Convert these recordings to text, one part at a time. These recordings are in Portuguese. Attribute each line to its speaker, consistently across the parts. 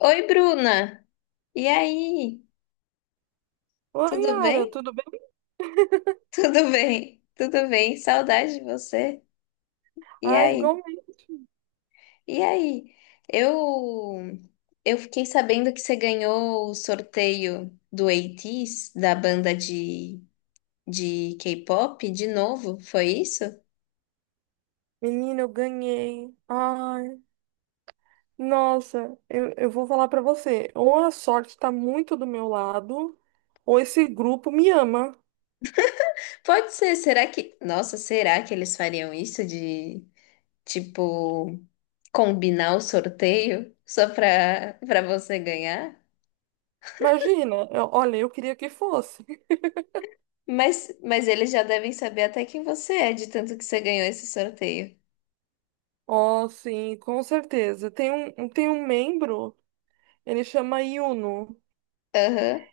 Speaker 1: Oi, Bruna! E aí?
Speaker 2: Oi,
Speaker 1: Tudo
Speaker 2: Yara,
Speaker 1: bem?
Speaker 2: tudo bem?
Speaker 1: Tudo bem, tudo bem. Saudade de você. E
Speaker 2: Ai,
Speaker 1: aí?
Speaker 2: igualmente.
Speaker 1: E aí? Eu eu fiquei sabendo que você ganhou o sorteio do ATEEZ, da banda de K-pop, de novo, foi isso?
Speaker 2: Menina, eu ganhei. Eu vou falar pra você. Ou a sorte tá muito do meu lado, ou esse grupo me ama.
Speaker 1: Pode ser, será que... Nossa, será que eles fariam isso de, tipo, combinar o sorteio só pra, pra você ganhar?
Speaker 2: Imagina, olha, eu queria que fosse.
Speaker 1: Mas eles já devem saber até quem você é, de tanto que você ganhou esse sorteio.
Speaker 2: Oh, sim, com certeza. Tem tem um membro, ele chama Yuno.
Speaker 1: Aham.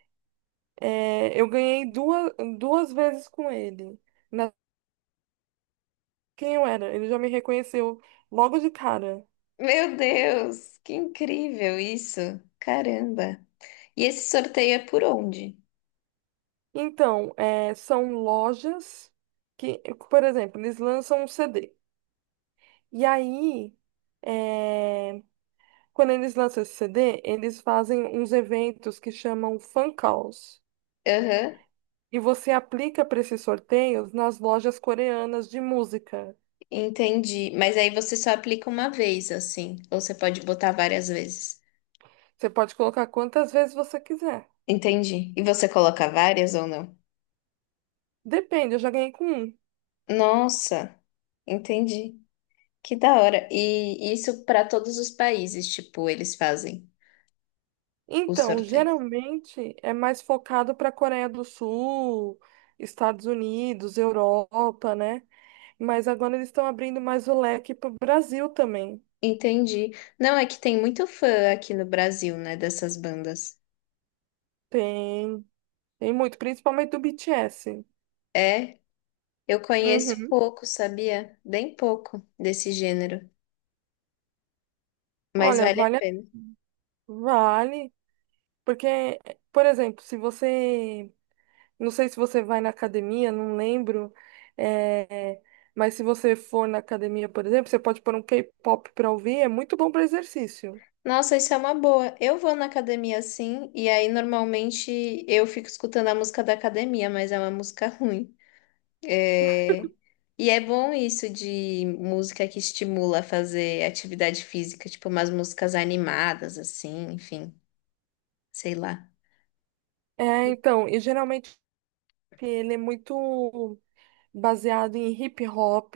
Speaker 2: É, duas vezes com ele. Na, quem eu era? Ele já me reconheceu logo de cara.
Speaker 1: Meu Deus, que incrível isso. Caramba. E esse sorteio é por onde?
Speaker 2: Então, é, são lojas que, por exemplo, eles lançam um CD. E aí, é, Quando eles lançam esse CD, eles fazem uns eventos que chamam fan calls.
Speaker 1: Aham,
Speaker 2: E você aplica para esses sorteios nas lojas coreanas de música.
Speaker 1: entendi. Mas aí você só aplica uma vez, assim, ou você pode botar várias vezes.
Speaker 2: Você pode colocar quantas vezes você quiser.
Speaker 1: Entendi. E você coloca várias ou não?
Speaker 2: Depende, eu já ganhei com um.
Speaker 1: Nossa, entendi. Que da hora. E isso para todos os países, tipo, eles fazem o
Speaker 2: Então,
Speaker 1: sorteio.
Speaker 2: geralmente é mais focado para a Coreia do Sul, Estados Unidos, Europa, né? Mas agora eles estão abrindo mais o leque para o Brasil também.
Speaker 1: Entendi. Não, é que tem muito fã aqui no Brasil, né, dessas bandas.
Speaker 2: Tem, tem muito, principalmente do BTS.
Speaker 1: É, eu conheço
Speaker 2: Uhum.
Speaker 1: pouco, sabia? Bem pouco desse gênero, mas
Speaker 2: Olha,
Speaker 1: vale a pena.
Speaker 2: vale, porque, por exemplo, se você, não sei se você vai na academia, não lembro, é, mas se você for na academia, por exemplo, você pode pôr um K-pop para ouvir, é muito bom para exercício.
Speaker 1: Nossa, isso é uma boa. Eu vou na academia assim, e aí normalmente eu fico escutando a música da academia, mas é uma música ruim. É... E é bom isso de música que estimula a fazer atividade física, tipo umas músicas animadas, assim, enfim, sei lá.
Speaker 2: É, então, e geralmente ele é muito baseado em hip hop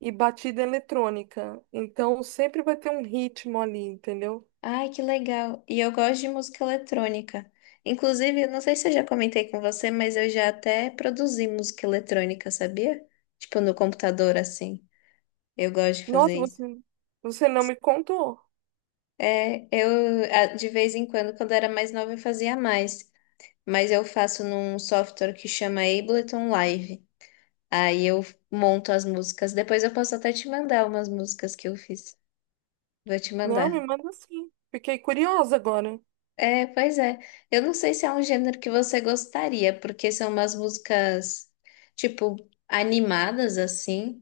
Speaker 2: e batida eletrônica. Então sempre vai ter um ritmo ali, entendeu?
Speaker 1: Ai, que legal. E eu gosto de música eletrônica. Inclusive, eu não sei se eu já comentei com você, mas eu já até produzi música eletrônica, sabia? Tipo, no computador, assim. Eu gosto de fazer
Speaker 2: Nossa,
Speaker 1: isso.
Speaker 2: você, você não me contou.
Speaker 1: É, eu, a- de vez em quando, quando era mais nova, eu fazia mais. Mas eu faço num software que chama Ableton Live. Aí eu monto as músicas. Depois eu posso até te mandar umas músicas que eu fiz. Vou te
Speaker 2: Não, me
Speaker 1: mandar.
Speaker 2: manda sim. Fiquei curiosa agora.
Speaker 1: É, pois é. Eu não sei se é um gênero que você gostaria, porque são umas músicas, tipo, animadas assim,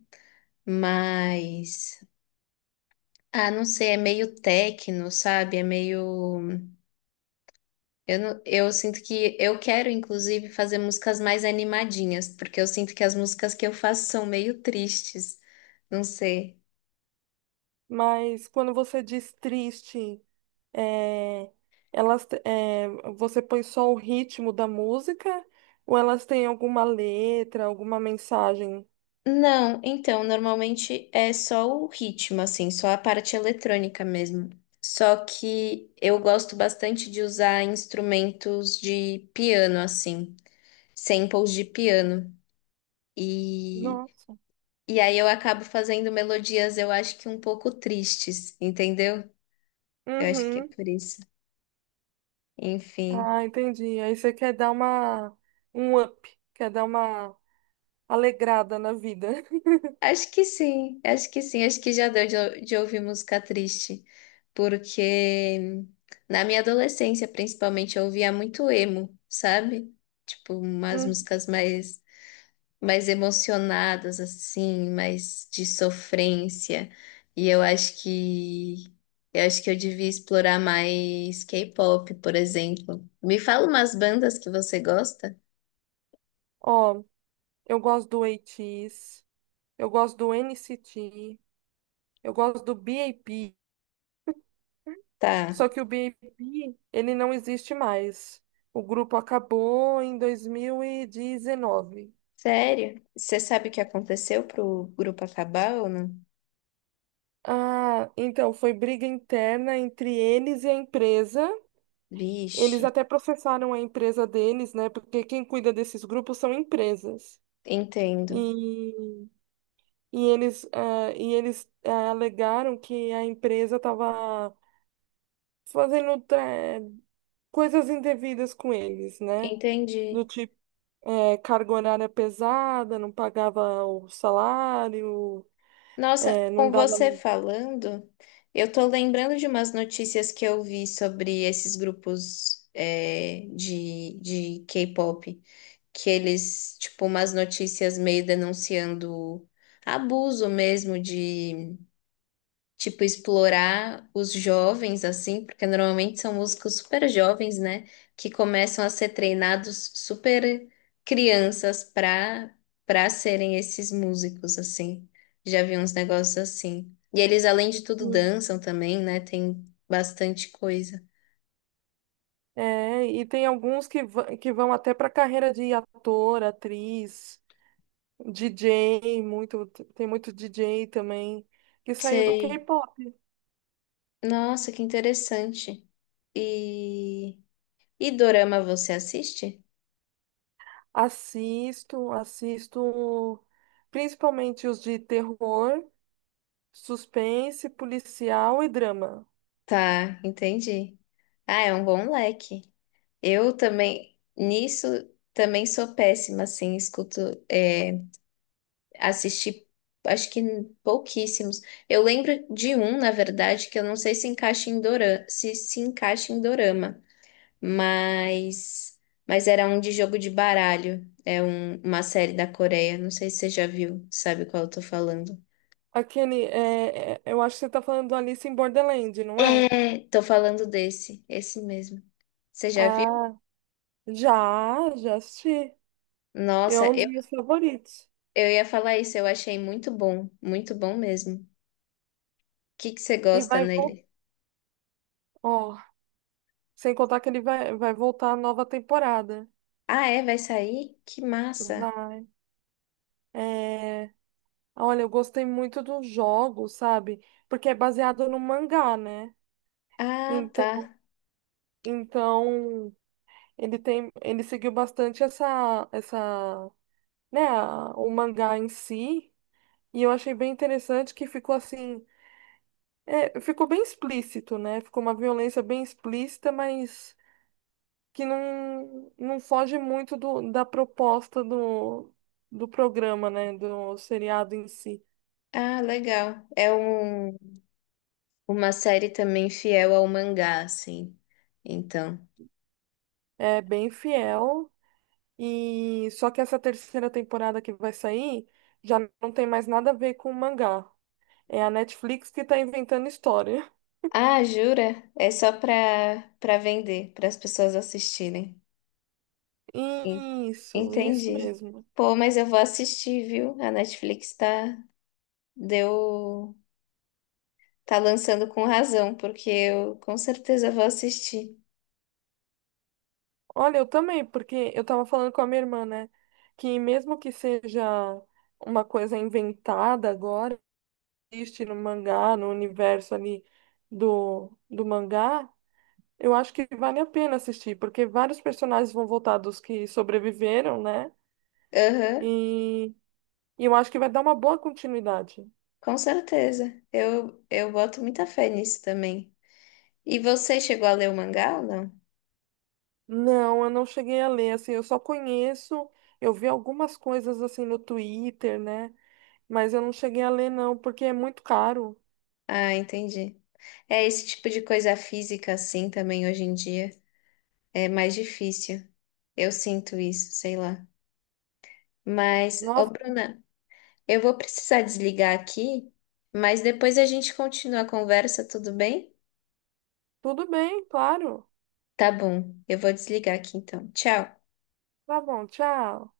Speaker 1: mas. Ah, não sei, é meio techno, sabe? É meio. Eu, não- eu sinto que. Eu quero, inclusive, fazer músicas mais animadinhas, porque eu sinto que as músicas que eu faço são meio tristes. Não sei.
Speaker 2: Mas quando você diz triste, é, elas, te- é, você põe só o ritmo da música ou elas têm alguma letra, alguma mensagem?
Speaker 1: Não, então, normalmente é só o ritmo, assim, só a parte eletrônica mesmo. Só que eu gosto bastante de usar instrumentos de piano, assim, samples de piano. E,
Speaker 2: Nossa.
Speaker 1: e aí eu acabo fazendo melodias, eu acho que um pouco tristes, entendeu? Eu acho que é
Speaker 2: Uhum.
Speaker 1: por isso. Enfim.
Speaker 2: Ah, entendi. Aí você quer dar uma um up, quer dar uma alegrada na vida.
Speaker 1: Acho que sim, acho que sim, acho que já deu de, ou- de ouvir música triste, porque na minha adolescência, principalmente, eu ouvia muito emo, sabe? Tipo, umas músicas mais, mais emocionadas, assim, mais de sofrência, e eu acho que, eu acho que eu devia explorar mais K-pop, por exemplo. Me fala umas bandas que você gosta?
Speaker 2: Ó, eu gosto do ATEEZ, eu gosto do NCT, eu gosto do BAP,
Speaker 1: Tá,
Speaker 2: só que o BAP, ele não existe mais. O grupo acabou em 2019.
Speaker 1: sério? Você sabe o que aconteceu pro grupo acabar ou não?
Speaker 2: Ah, então foi briga interna entre eles e a empresa. Eles
Speaker 1: Vixe,
Speaker 2: até processaram a empresa deles, né? Porque quem cuida desses grupos são empresas.
Speaker 1: entendo,
Speaker 2: E, e eles alegaram que a empresa estava fazendo coisas indevidas com eles, né? Do
Speaker 1: entendi.
Speaker 2: tipo, é, carga horária pesada, não pagava o salário,
Speaker 1: Nossa,
Speaker 2: é, não
Speaker 1: com
Speaker 2: dava.
Speaker 1: você falando, eu tô lembrando de umas notícias que eu vi sobre esses grupos é, de K-pop, que eles, tipo, umas notícias meio denunciando abuso mesmo, tipo, explorar os jovens, assim, porque normalmente são músicos super jovens, né? Que começam a ser treinados super crianças para para serem esses músicos, assim. Já vi uns negócios assim. E eles, além de tudo, dançam também, né? Tem bastante coisa.
Speaker 2: É, e tem alguns que vão até para carreira de ator, atriz, DJ, muito, tem muito DJ também, que saiu do
Speaker 1: Sei.
Speaker 2: K-pop.
Speaker 1: Nossa, que interessante. E, e dorama você assiste?
Speaker 2: Assisto, assisto principalmente os de terror, suspense, policial e drama.
Speaker 1: Tá, entendi. Ah, é um bom leque. Eu também, nisso, também sou péssima, assim, escuto, é, assisti, acho que pouquíssimos. Eu lembro de um, na verdade, que eu não sei se encaixa em dorama, se se encaixa em dorama, mas, mas era um de jogo de baralho, é um- uma série da Coreia, não sei se você já viu, sabe qual eu tô falando.
Speaker 2: A Kenny, é, é, eu acho que você tá falando do Alice em Borderland, não é?
Speaker 1: É, tô falando desse, esse mesmo. Você já viu?
Speaker 2: Ah, já, já assisti. É
Speaker 1: Nossa,
Speaker 2: um dos meus favoritos.
Speaker 1: eu ia falar isso, eu achei muito bom mesmo. Que você
Speaker 2: E
Speaker 1: gosta
Speaker 2: vai voltar.
Speaker 1: nele?
Speaker 2: Ó, sem contar que ele vai voltar a nova temporada.
Speaker 1: Ah, é? Vai sair? Que massa!
Speaker 2: Vai. É, olha, eu gostei muito do jogo, sabe? Porque é baseado no mangá, né?
Speaker 1: Ah,
Speaker 2: Então,
Speaker 1: tá.
Speaker 2: então ele tem, ele seguiu bastante né, o mangá em si. E eu achei bem interessante que ficou assim. É, ficou bem explícito, né? Ficou uma violência bem explícita, mas que não, não foge muito do, da proposta do programa, né? Do seriado em si.
Speaker 1: Ah, legal. É um, uma série também fiel ao mangá, assim. Então.
Speaker 2: É bem fiel, e só que essa terceira temporada que vai sair já não tem mais nada a ver com o mangá. É a Netflix que tá inventando história.
Speaker 1: Ah, jura? É só pra, pra vender, para as pessoas assistirem. En-
Speaker 2: Isso
Speaker 1: Entendi.
Speaker 2: mesmo.
Speaker 1: Pô, mas eu vou assistir, viu? A Netflix tá, deu, tá lançando com razão, porque eu com certeza vou assistir.
Speaker 2: Olha, eu também, porque eu tava falando com a minha irmã, né? Que mesmo que seja uma coisa inventada agora, existe no mangá, no universo ali do mangá, eu acho que vale a pena assistir, porque vários personagens vão voltar dos que sobreviveram, né?
Speaker 1: Aham.
Speaker 2: E, e eu acho que vai dar uma boa continuidade.
Speaker 1: Com certeza. Eu boto muita fé nisso também. E você chegou a ler o mangá ou não?
Speaker 2: Não, eu não cheguei a ler, assim, eu só conheço, eu vi algumas coisas assim no Twitter, né? Mas eu não cheguei a ler, não, porque é muito caro.
Speaker 1: Ah, entendi. É esse tipo de coisa física assim também hoje em dia. É mais difícil. Eu sinto isso, sei lá. Mas, ô
Speaker 2: Nossa.
Speaker 1: Bruna, eu vou precisar desligar aqui, mas depois a gente continua a conversa, tudo bem?
Speaker 2: Tudo bem, claro.
Speaker 1: Tá bom. Eu vou desligar aqui então. Tchau.
Speaker 2: Tá bom, tchau.